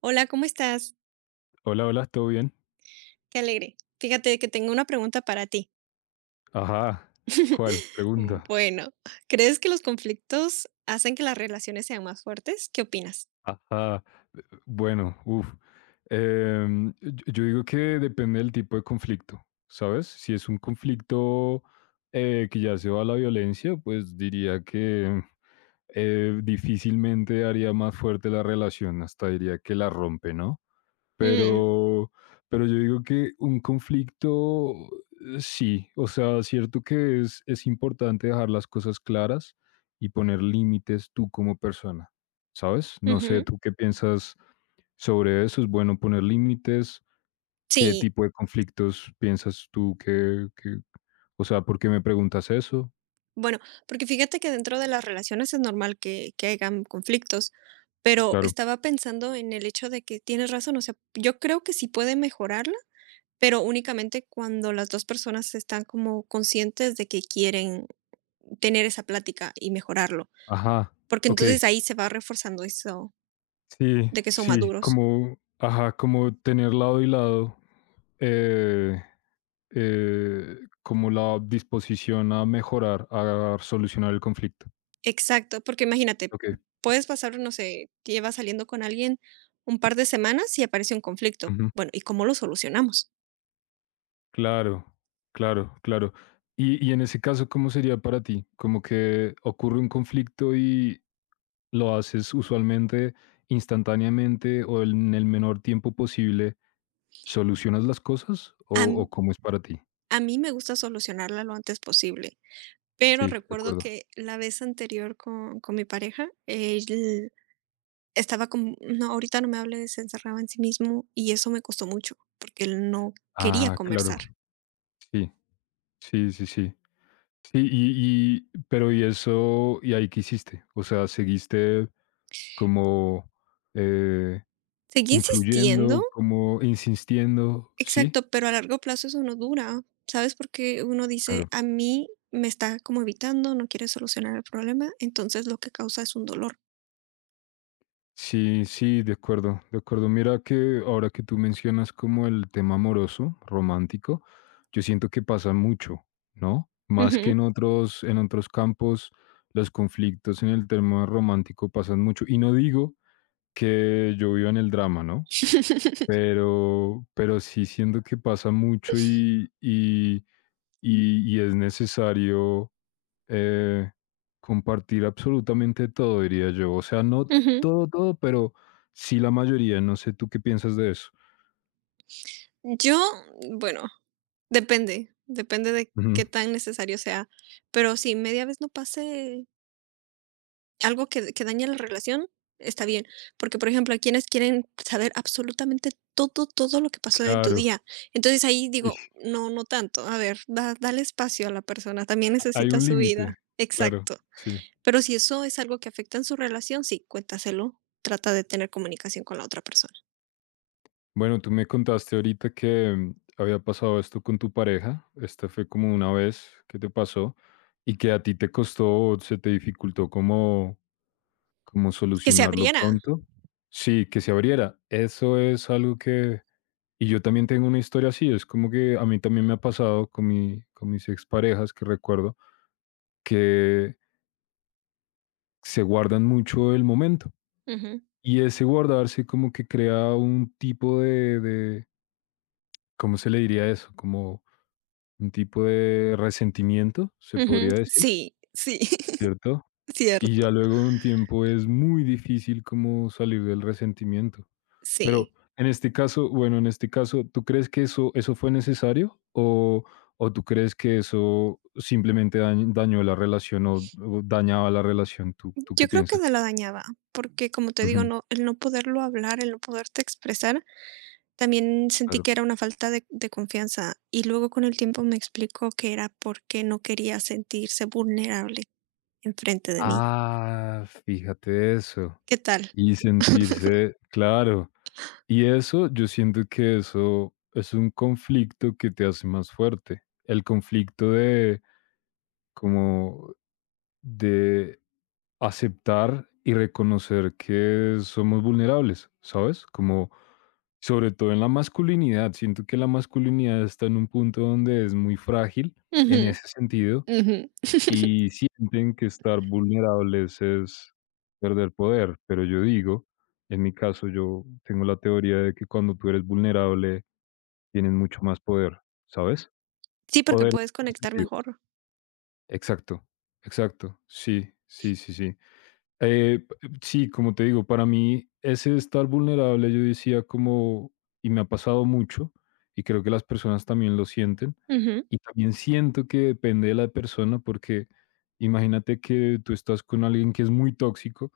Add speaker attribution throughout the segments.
Speaker 1: Hola, ¿cómo estás?
Speaker 2: Hola, hola, ¿todo bien?
Speaker 1: Qué alegre. Fíjate que tengo una pregunta para ti.
Speaker 2: Ajá, ¿cuál? Pregunta.
Speaker 1: Bueno, ¿crees que los conflictos hacen que las relaciones sean más fuertes? ¿Qué opinas?
Speaker 2: Ajá, bueno, uff. Yo digo que depende del tipo de conflicto, ¿sabes? Si es un conflicto que ya se va a la violencia, pues diría que difícilmente haría más fuerte la relación, hasta diría que la rompe, ¿no?
Speaker 1: Mm,
Speaker 2: Pero, pero yo digo que un conflicto sí, o sea, cierto que es importante dejar las cosas claras y poner límites tú como persona, ¿sabes? No sé,
Speaker 1: ujú.
Speaker 2: ¿tú qué piensas sobre eso? ¿Es bueno poner límites? ¿Qué
Speaker 1: Sí,
Speaker 2: tipo de conflictos piensas tú o sea, por qué me preguntas eso?
Speaker 1: bueno, porque fíjate que dentro de las relaciones es normal que hayan conflictos, pero
Speaker 2: Claro.
Speaker 1: estaba pensando en el hecho de que tienes razón, o sea, yo creo que sí puede mejorarla, pero únicamente cuando las dos personas están como conscientes de que quieren tener esa plática y mejorarlo.
Speaker 2: Ajá.
Speaker 1: Porque
Speaker 2: Ok.
Speaker 1: entonces ahí se va reforzando eso
Speaker 2: Sí,
Speaker 1: de que son
Speaker 2: sí,
Speaker 1: maduros.
Speaker 2: como, ajá, como tener lado y lado. Eh, como la disposición a mejorar, a solucionar el conflicto.
Speaker 1: Exacto, porque imagínate,
Speaker 2: Okey,
Speaker 1: puedes pasar, no sé, llevas saliendo con alguien un par de semanas y aparece un conflicto.
Speaker 2: ujú.
Speaker 1: Bueno, ¿y cómo lo solucionamos?
Speaker 2: Claro, claro, claro. Y en ese caso, ¿cómo sería para ti? Como que ocurre un conflicto y lo haces usualmente instantáneamente o en el menor tiempo posible, ¿solucionas las cosas o
Speaker 1: A m
Speaker 2: o cómo es para ti?
Speaker 1: a mí me gusta solucionarla lo antes posible, pero
Speaker 2: Sí, de
Speaker 1: recuerdo
Speaker 2: acuerdo.
Speaker 1: que la vez anterior con mi pareja, él estaba como: "No, ahorita no me hables", se encerraba en sí mismo, y eso me costó mucho, porque él no quería
Speaker 2: Ah,
Speaker 1: conversar.
Speaker 2: claro. Sí, sí, sí, sí. Sí, y pero, ¿y eso y ahí qué hiciste? O sea, ¿seguiste como, eh,
Speaker 1: Seguí insistiendo.
Speaker 2: influyendo, como insistiendo?
Speaker 1: Exacto,
Speaker 2: Sí.
Speaker 1: pero a largo plazo eso no dura, ¿sabes? Porque uno dice,
Speaker 2: Claro.
Speaker 1: a mí me está como evitando, no quiere solucionar el problema, entonces lo que causa es un dolor.
Speaker 2: Sí, sí, de acuerdo, de acuerdo. Mira que ahora que tú mencionas como el tema amoroso, romántico, yo siento que pasa mucho, ¿no? Más que
Speaker 1: Ujú,
Speaker 2: en otros campos, los conflictos en el tema romántico pasan mucho, y no digo que yo viva en el drama, ¿no? Pero sí siento que pasa mucho y es necesario eh, compartir absolutamente todo, diría yo. O sea, no
Speaker 1: ujú.
Speaker 2: todo, todo, pero sí la mayoría. No sé tú qué piensas de eso.
Speaker 1: Yo, bueno, depende, depende de qué
Speaker 2: Ujú,
Speaker 1: tan necesario sea, pero si media vez no pase. Algo que daña la relación, está bien, porque, por ejemplo, hay quienes quieren saber absolutamente todo, todo lo que pasó de tu
Speaker 2: claro.
Speaker 1: día. Entonces, ahí
Speaker 2: Y
Speaker 1: digo, no, no tanto. A ver, da dale espacio a la persona, también
Speaker 2: hay
Speaker 1: necesita
Speaker 2: un
Speaker 1: su
Speaker 2: límite,
Speaker 1: vida.
Speaker 2: claro,
Speaker 1: Exacto.
Speaker 2: sí.
Speaker 1: Pero si eso es algo que afecta en su relación, sí, cuéntaselo, trata de tener comunicación con la otra persona.
Speaker 2: Bueno, tú me contaste ahorita que había pasado esto con tu pareja. Esta fue como una vez que te pasó y que a ti te costó, se te dificultó como. ¿Cómo
Speaker 1: Que se
Speaker 2: solucionarlo
Speaker 1: abriera.
Speaker 2: pronto? Sí, que se abriera. Eso es algo que. Y yo también tengo una historia así, es como que a mí también me ha pasado con mi con mis exparejas que recuerdo, que se guardan mucho el momento,
Speaker 1: Ujú,
Speaker 2: y ese guardarse como que crea un tipo de ¿cómo se le diría eso? Como un tipo de resentimiento, se
Speaker 1: ujú.
Speaker 2: podría decir,
Speaker 1: Sí, sí,
Speaker 2: ¿cierto? Y
Speaker 1: cierto.
Speaker 2: ya luego de un tiempo es muy difícil como salir del resentimiento. Pero
Speaker 1: Sí.
Speaker 2: en este caso, bueno, en este caso, ¿tú crees que eso fue necesario? ¿O tú crees que eso simplemente dañó la relación o dañaba la relación? ¿Tú qué
Speaker 1: Yo creo que
Speaker 2: piensas?
Speaker 1: me lo dañaba, porque, como te digo,
Speaker 2: Ujú,
Speaker 1: no el no poderlo hablar, el no poderte expresar, también sentí
Speaker 2: claro.
Speaker 1: que era una falta de confianza. Y luego con el tiempo me explicó que era porque no quería sentirse vulnerable enfrente de mí.
Speaker 2: Ah, fíjate eso.
Speaker 1: ¿Qué tal?
Speaker 2: Y sentirse, claro. Y eso, yo siento que eso es un conflicto que te hace más fuerte. El conflicto de, como, de aceptar y reconocer que somos vulnerables, ¿sabes? Como sobre todo en la masculinidad, siento que la masculinidad está en un punto donde es muy frágil en
Speaker 1: Ujú,
Speaker 2: ese sentido
Speaker 1: ujú.
Speaker 2: y sienten que estar vulnerables es perder poder, pero yo digo, en mi caso yo tengo la teoría de que cuando tú eres vulnerable tienes mucho más poder, ¿sabes?
Speaker 1: Sí, porque
Speaker 2: Poder en
Speaker 1: puedes
Speaker 2: buen
Speaker 1: conectar
Speaker 2: sentido.
Speaker 1: mejor.
Speaker 2: Exacto, exacto, sí, sí, sí, sí. P sí, como te digo, para mí ese estar vulnerable, yo decía como y me ha pasado mucho, y creo que las personas también lo sienten,
Speaker 1: Ujú,
Speaker 2: y también siento que depende de la persona, porque imagínate que tú estás con alguien que es muy tóxico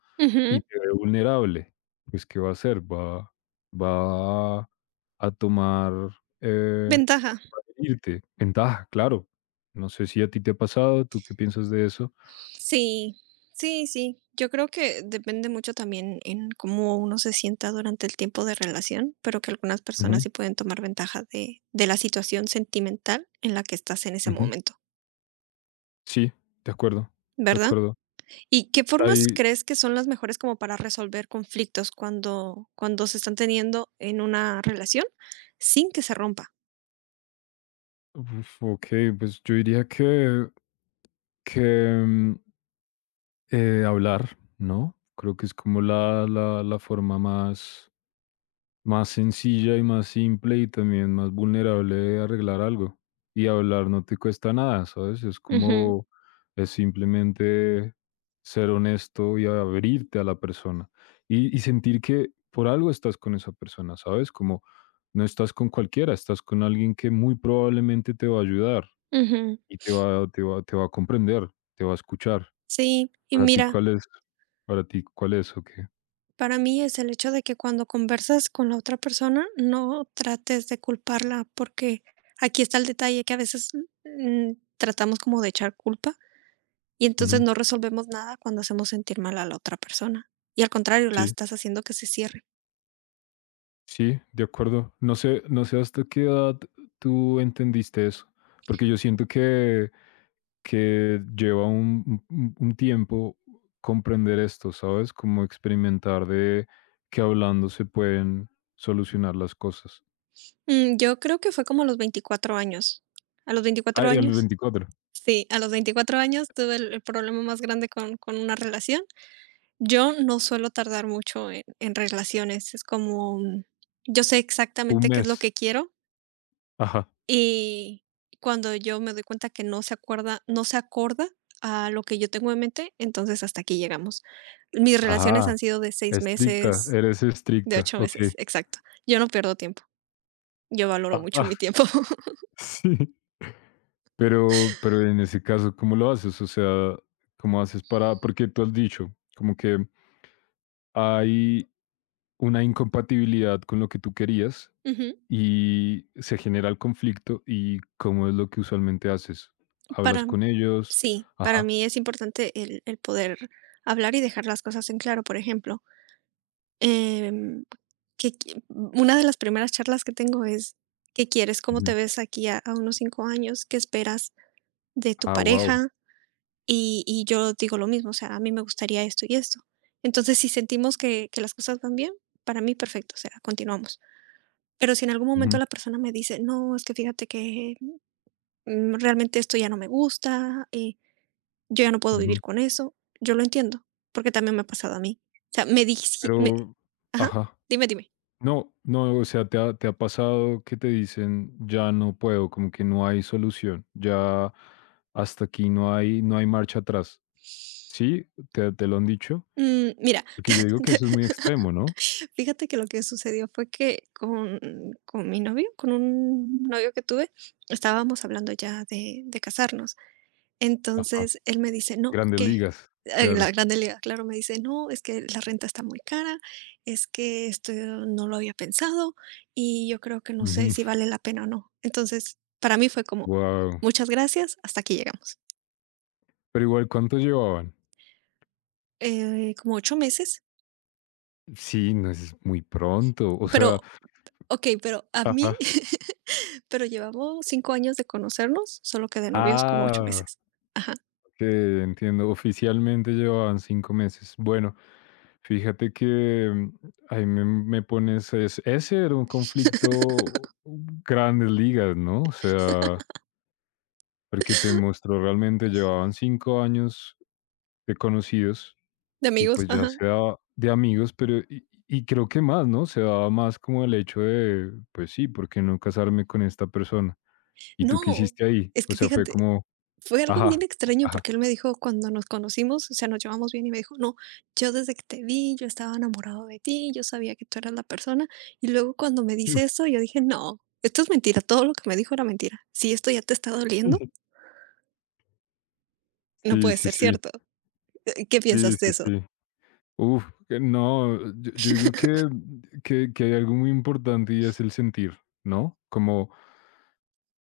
Speaker 2: y
Speaker 1: ujú.
Speaker 2: te ve vulnerable, pues, ¿qué va a hacer? Va a tomar, eh,
Speaker 1: Ventaja.
Speaker 2: va a herirte. Ventaja, claro. No sé si a ti te ha pasado, ¿tú qué piensas de eso?
Speaker 1: Sí, sí, sí. Yo creo que depende mucho también en cómo uno se sienta durante el tiempo de relación, pero que algunas personas
Speaker 2: Ujú,
Speaker 1: sí pueden tomar ventaja de la situación sentimental en la que estás en ese
Speaker 2: ujú.
Speaker 1: momento,
Speaker 2: Sí, de acuerdo, de
Speaker 1: ¿verdad?
Speaker 2: acuerdo.
Speaker 1: ¿Y qué formas
Speaker 2: Ahí,
Speaker 1: crees que son las mejores como para resolver conflictos cuando se están teniendo en una relación sin que se rompa?
Speaker 2: uf, okey, pues yo diría que, mm, hablar, ¿no? Creo que es como la forma más sencilla y más simple y también más vulnerable de arreglar algo. Y hablar no te cuesta nada, ¿sabes? Es
Speaker 1: Ujú,
Speaker 2: como, es simplemente ser honesto y abrirte a la persona, y sentir que por algo estás con esa persona, ¿sabes? Como no estás con cualquiera, estás con alguien que muy probablemente te va a ayudar
Speaker 1: ujú.
Speaker 2: y te va a comprender, te va a escuchar.
Speaker 1: Sí, y
Speaker 2: Para ti,
Speaker 1: mira.
Speaker 2: ¿cuál es? Para ti, ¿cuál es o qué?
Speaker 1: Para mí es el hecho de que cuando conversas con la otra persona, no trates de culparla, porque aquí está el detalle que a veces, tratamos como de echar culpa y entonces
Speaker 2: Ujú.
Speaker 1: no resolvemos nada cuando hacemos sentir mal a la otra persona. Y al contrario, la
Speaker 2: Sí,
Speaker 1: estás haciendo que se cierre.
Speaker 2: sí, de acuerdo. No sé hasta qué edad tú entendiste eso, porque yo siento que lleva un tiempo comprender esto, ¿sabes? Como experimentar de que hablando se pueden solucionar las cosas.
Speaker 1: Yo creo que fue como a los 24 años. A los
Speaker 2: Ah,
Speaker 1: 24
Speaker 2: el
Speaker 1: años.
Speaker 2: 24,
Speaker 1: Sí, a los 24 años tuve el problema más grande con una relación. Yo no suelo tardar mucho en relaciones, es como, yo sé
Speaker 2: un
Speaker 1: exactamente qué es lo
Speaker 2: mes.
Speaker 1: que quiero,
Speaker 2: Ajá.
Speaker 1: y cuando yo me doy cuenta que no se acorda a lo que yo tengo en mente, entonces hasta aquí llegamos. Mis relaciones
Speaker 2: Ajá,
Speaker 1: han sido de 6
Speaker 2: estricta,
Speaker 1: meses,
Speaker 2: eres
Speaker 1: de
Speaker 2: estricta,
Speaker 1: 8
Speaker 2: okey.
Speaker 1: meses, exacto. Yo no pierdo tiempo, yo valoro
Speaker 2: Ajá.
Speaker 1: mucho mi tiempo.
Speaker 2: Sí. Pero en ese caso, ¿cómo lo haces? O sea, ¿cómo haces para? Porque tú has dicho, como que hay una incompatibilidad con lo que tú querías
Speaker 1: Ujú.
Speaker 2: y se genera el conflicto, ¿y cómo es lo que usualmente haces?
Speaker 1: Para
Speaker 2: ¿Hablas
Speaker 1: m
Speaker 2: con ellos?
Speaker 1: Sí, para
Speaker 2: Ajá,
Speaker 1: mí es importante el poder hablar y dejar las cosas en claro. Por ejemplo, em, que una de las primeras charlas que tengo es: "¿Qué quieres? ¿Cómo
Speaker 2: ujú.
Speaker 1: te ves aquí a unos 5 años? ¿Qué esperas de tu
Speaker 2: Ah, wow.
Speaker 1: pareja?". Y yo digo lo mismo, o sea, a mí me gustaría esto y esto. Entonces, si sentimos que las cosas van bien, para mí perfecto, o sea, continuamos. Pero si en algún momento la persona me dice: "No, es que fíjate que, realmente esto ya no me gusta" yo ya no puedo vivir con eso, yo lo entiendo, porque también me ha pasado a mí. O sea, me dije,
Speaker 2: Pero
Speaker 1: ajá,
Speaker 2: ajá.
Speaker 1: dime, dime.
Speaker 2: No, no, o sea, te ha pasado que te dicen, ya no puedo, como que no hay solución, ya hasta aquí no hay marcha atrás. ¿Sí? ¿Te lo han dicho?
Speaker 1: Mira,
Speaker 2: Porque yo digo que eso es muy extremo, ¿no?
Speaker 1: fíjate que lo que sucedió fue que con mi novio, con un novio que tuve, estábamos hablando ya de casarnos.
Speaker 2: Ajá.
Speaker 1: Entonces, él me dice: "No,
Speaker 2: Grandes
Speaker 1: ¿qué?".
Speaker 2: ligas,
Speaker 1: La
Speaker 2: claro.
Speaker 1: gran Delia, claro, me dice: "No, es que la renta está muy cara, es que esto no lo había pensado y yo creo que no sé si vale la pena o no". Entonces, para mí fue como:
Speaker 2: Wow.
Speaker 1: "Muchas gracias, hasta aquí llegamos".
Speaker 2: Pero igual, ¿cuánto llevaban?
Speaker 1: Como 8 meses,
Speaker 2: Sí, no es muy pronto. O sea,
Speaker 1: pero okey, pero a mí
Speaker 2: ajá.
Speaker 1: pero llevamos 5 años de conocernos, solo que de novios como 8
Speaker 2: Ah.
Speaker 1: meses. Ajá,
Speaker 2: Que entiendo, oficialmente llevaban 5 meses. Bueno, fíjate que ahí me pones es ese era un conflicto grandes ligas, ¿no? O sea, porque te mostró realmente llevaban 5 años de conocidos
Speaker 1: de
Speaker 2: y,
Speaker 1: amigos,
Speaker 2: pues, ya
Speaker 1: ajá.
Speaker 2: se daba de amigos, pero y creo que más, ¿no? Se daba más como el hecho de, pues sí, ¿por qué no casarme con esta persona? ¿Y tú qué
Speaker 1: No,
Speaker 2: hiciste ahí?
Speaker 1: es
Speaker 2: O
Speaker 1: que
Speaker 2: sea, fue
Speaker 1: fíjate.
Speaker 2: como,
Speaker 1: Fue algo bien
Speaker 2: ajá,
Speaker 1: extraño
Speaker 2: ajá.
Speaker 1: porque él me dijo cuando nos conocimos, o sea, nos llevamos bien y me dijo: "No, yo desde que te vi, yo estaba enamorado de ti, yo sabía que tú eras la persona". Y luego cuando me dice eso, yo dije: "No, esto es mentira, todo lo que me dijo era mentira. Si esto ya te está doliendo, no
Speaker 2: Sí,
Speaker 1: puede
Speaker 2: sí,
Speaker 1: ser
Speaker 2: sí,
Speaker 1: cierto". ¿Qué
Speaker 2: sí,
Speaker 1: piensas de
Speaker 2: sí,
Speaker 1: eso?
Speaker 2: sí. Uf, que no, yo digo que hay algo muy importante y es el sentir, ¿no? Como,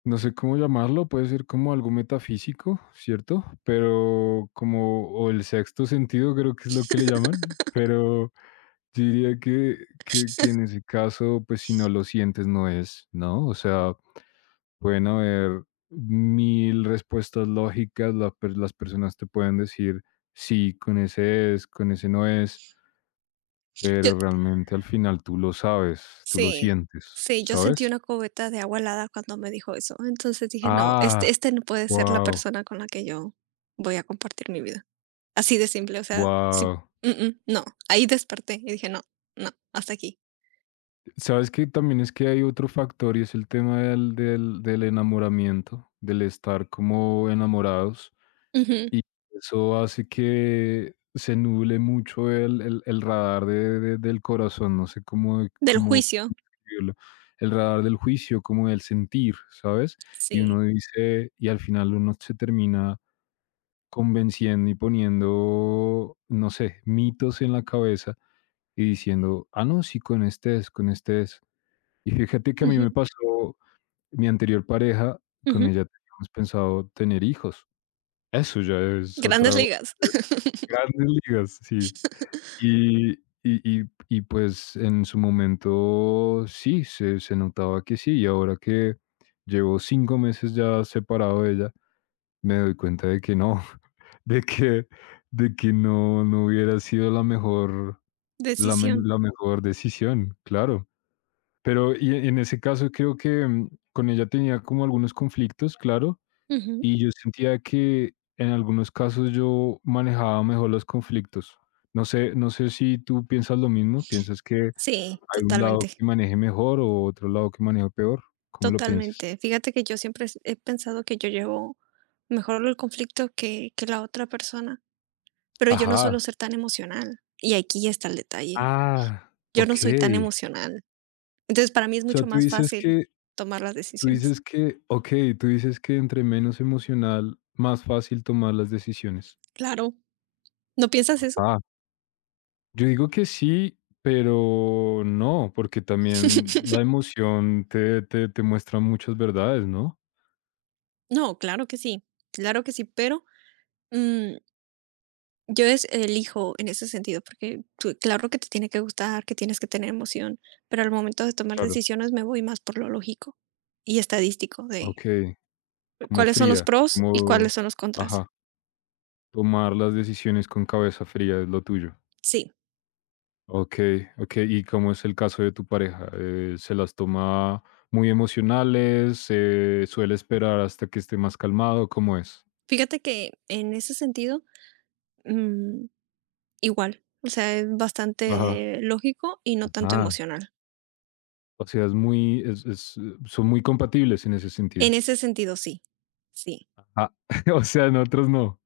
Speaker 2: no sé cómo llamarlo, puede ser como algo metafísico, ¿cierto? Pero como, o el sexto sentido creo que es lo que le llaman, pero yo diría que en ese caso, pues si no lo sientes, no es, ¿no? O sea, pueden haber mil respuestas lógicas, las personas te pueden decir, sí, con ese es, con ese no es,
Speaker 1: Yo
Speaker 2: pero realmente al final tú lo sabes, tú lo
Speaker 1: Sí,
Speaker 2: sientes,
Speaker 1: sí, yo sentí
Speaker 2: ¿sabes?
Speaker 1: una cubeta de agua helada cuando me dijo eso. Entonces dije: "No, este
Speaker 2: Ah,
Speaker 1: este no puede ser la
Speaker 2: wow,
Speaker 1: persona con la que yo voy a compartir mi vida". Así de simple, o sea, sí,
Speaker 2: wow.
Speaker 1: no. Ahí desperté y dije: "No, no, hasta aquí".
Speaker 2: Sabes que también es que hay otro factor y es el tema del enamoramiento, del estar como enamorados.
Speaker 1: Ujú.
Speaker 2: Y eso hace que se nuble mucho el radar del corazón. No sé
Speaker 1: Del
Speaker 2: cómo
Speaker 1: juicio,
Speaker 2: describirlo, el radar del juicio, como del sentir, ¿sabes? Y
Speaker 1: sí.
Speaker 2: uno dice, y al final uno se termina convenciendo y poniendo, no sé, mitos en la cabeza y diciendo, ah, no, sí, con este es, con este es. Y fíjate que a mí
Speaker 1: Ujú,
Speaker 2: me pasó mi anterior pareja, con
Speaker 1: ujú.
Speaker 2: ella teníamos pensado tener hijos. Eso ya es
Speaker 1: Grandes
Speaker 2: otra
Speaker 1: ligas.
Speaker 2: grandes ligas, sí. Y y, pues, en su momento sí, se notaba que sí, y ahora que llevo 5 meses ya separado de ella, me doy cuenta de que no, de que de que no hubiera sido
Speaker 1: Decisión.
Speaker 2: la mejor decisión, claro. Pero, y en ese caso creo que, con ella tenía como algunos conflictos, claro,
Speaker 1: Ujú.
Speaker 2: y yo sentía que en algunos casos yo manejaba mejor los conflictos. No sé si tú piensas lo mismo, ¿piensas que hay
Speaker 1: Sí,
Speaker 2: un lado
Speaker 1: totalmente,
Speaker 2: que maneje mejor o otro lado que maneje peor? ¿Cómo lo piensas?
Speaker 1: totalmente. Fíjate que yo siempre he pensado que yo llevo mejor el conflicto que la otra persona. Pero yo no suelo
Speaker 2: Ajá.
Speaker 1: ser tan emocional, y aquí está el detalle.
Speaker 2: Ah,
Speaker 1: Yo no soy tan
Speaker 2: okey.
Speaker 1: emocional. Entonces, para mí es
Speaker 2: O sea,
Speaker 1: mucho más fácil tomar las
Speaker 2: tú
Speaker 1: decisiones.
Speaker 2: dices que okey, tú dices que entre menos emocional, más fácil tomar las decisiones.
Speaker 1: Claro, ¿no piensas eso?
Speaker 2: Ajá. Yo digo que sí, pero no, porque también la emoción te muestra muchas verdades, ¿no?
Speaker 1: No, claro que sí, pero, mm, yo es elijo en ese sentido, porque tú claro que te tiene que gustar, que tienes que tener emoción, pero al momento de tomar
Speaker 2: Claro.
Speaker 1: decisiones me voy más por lo lógico y estadístico de
Speaker 2: Okey, como
Speaker 1: cuáles son los
Speaker 2: fría,
Speaker 1: pros y cuáles
Speaker 2: como
Speaker 1: son los contras.
Speaker 2: ajá, tomar las decisiones con cabeza fría es lo tuyo.
Speaker 1: Sí,
Speaker 2: Okey, okey, ¿y cómo es el caso de tu pareja? ¿Se las toma muy emocionales? ¿Se suele esperar hasta que esté más calmado? ¿Cómo es?
Speaker 1: fíjate que en ese sentido, mm, igual, o sea, es
Speaker 2: Ajá,
Speaker 1: bastante lógico y no tanto
Speaker 2: ajá.
Speaker 1: emocional.
Speaker 2: O sea, es muy es son muy compatibles en ese
Speaker 1: En
Speaker 2: sentido.
Speaker 1: ese sentido, sí, sí.
Speaker 2: Ah, o sea, en otros no,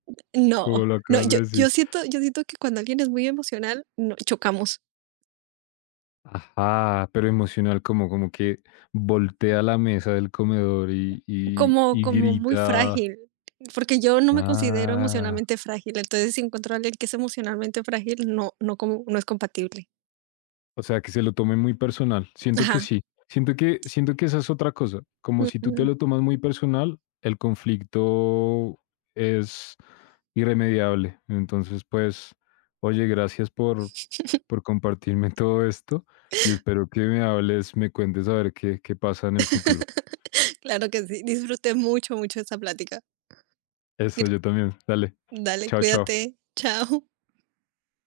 Speaker 2: como
Speaker 1: No,
Speaker 2: lo
Speaker 1: no,
Speaker 2: acabas de
Speaker 1: yo
Speaker 2: decir.
Speaker 1: yo siento yo siento que cuando alguien es muy emocional, no chocamos,
Speaker 2: Ajá, pero emocional, como, que voltea la mesa del comedor
Speaker 1: como
Speaker 2: y
Speaker 1: como muy
Speaker 2: grita.
Speaker 1: frágil, porque yo no me considero
Speaker 2: Ah.
Speaker 1: emocionalmente frágil, entonces, si encuentro a alguien que es emocionalmente frágil, no como no es compatible.
Speaker 2: O sea, que se lo tome muy personal. Siento que
Speaker 1: Ajá,
Speaker 2: sí. Siento que esa es otra cosa. Como si tú te
Speaker 1: ujú.
Speaker 2: lo tomas muy personal, el conflicto es irremediable. Entonces, pues, oye, gracias por compartirme todo esto y espero que me hables, me cuentes a ver qué pasa en el futuro.
Speaker 1: Claro que sí, disfruté mucho, mucho esta plática.
Speaker 2: Eso,
Speaker 1: Gra
Speaker 2: yo también. Dale.
Speaker 1: Dale,
Speaker 2: Chao, chao.
Speaker 1: cuídate, chao.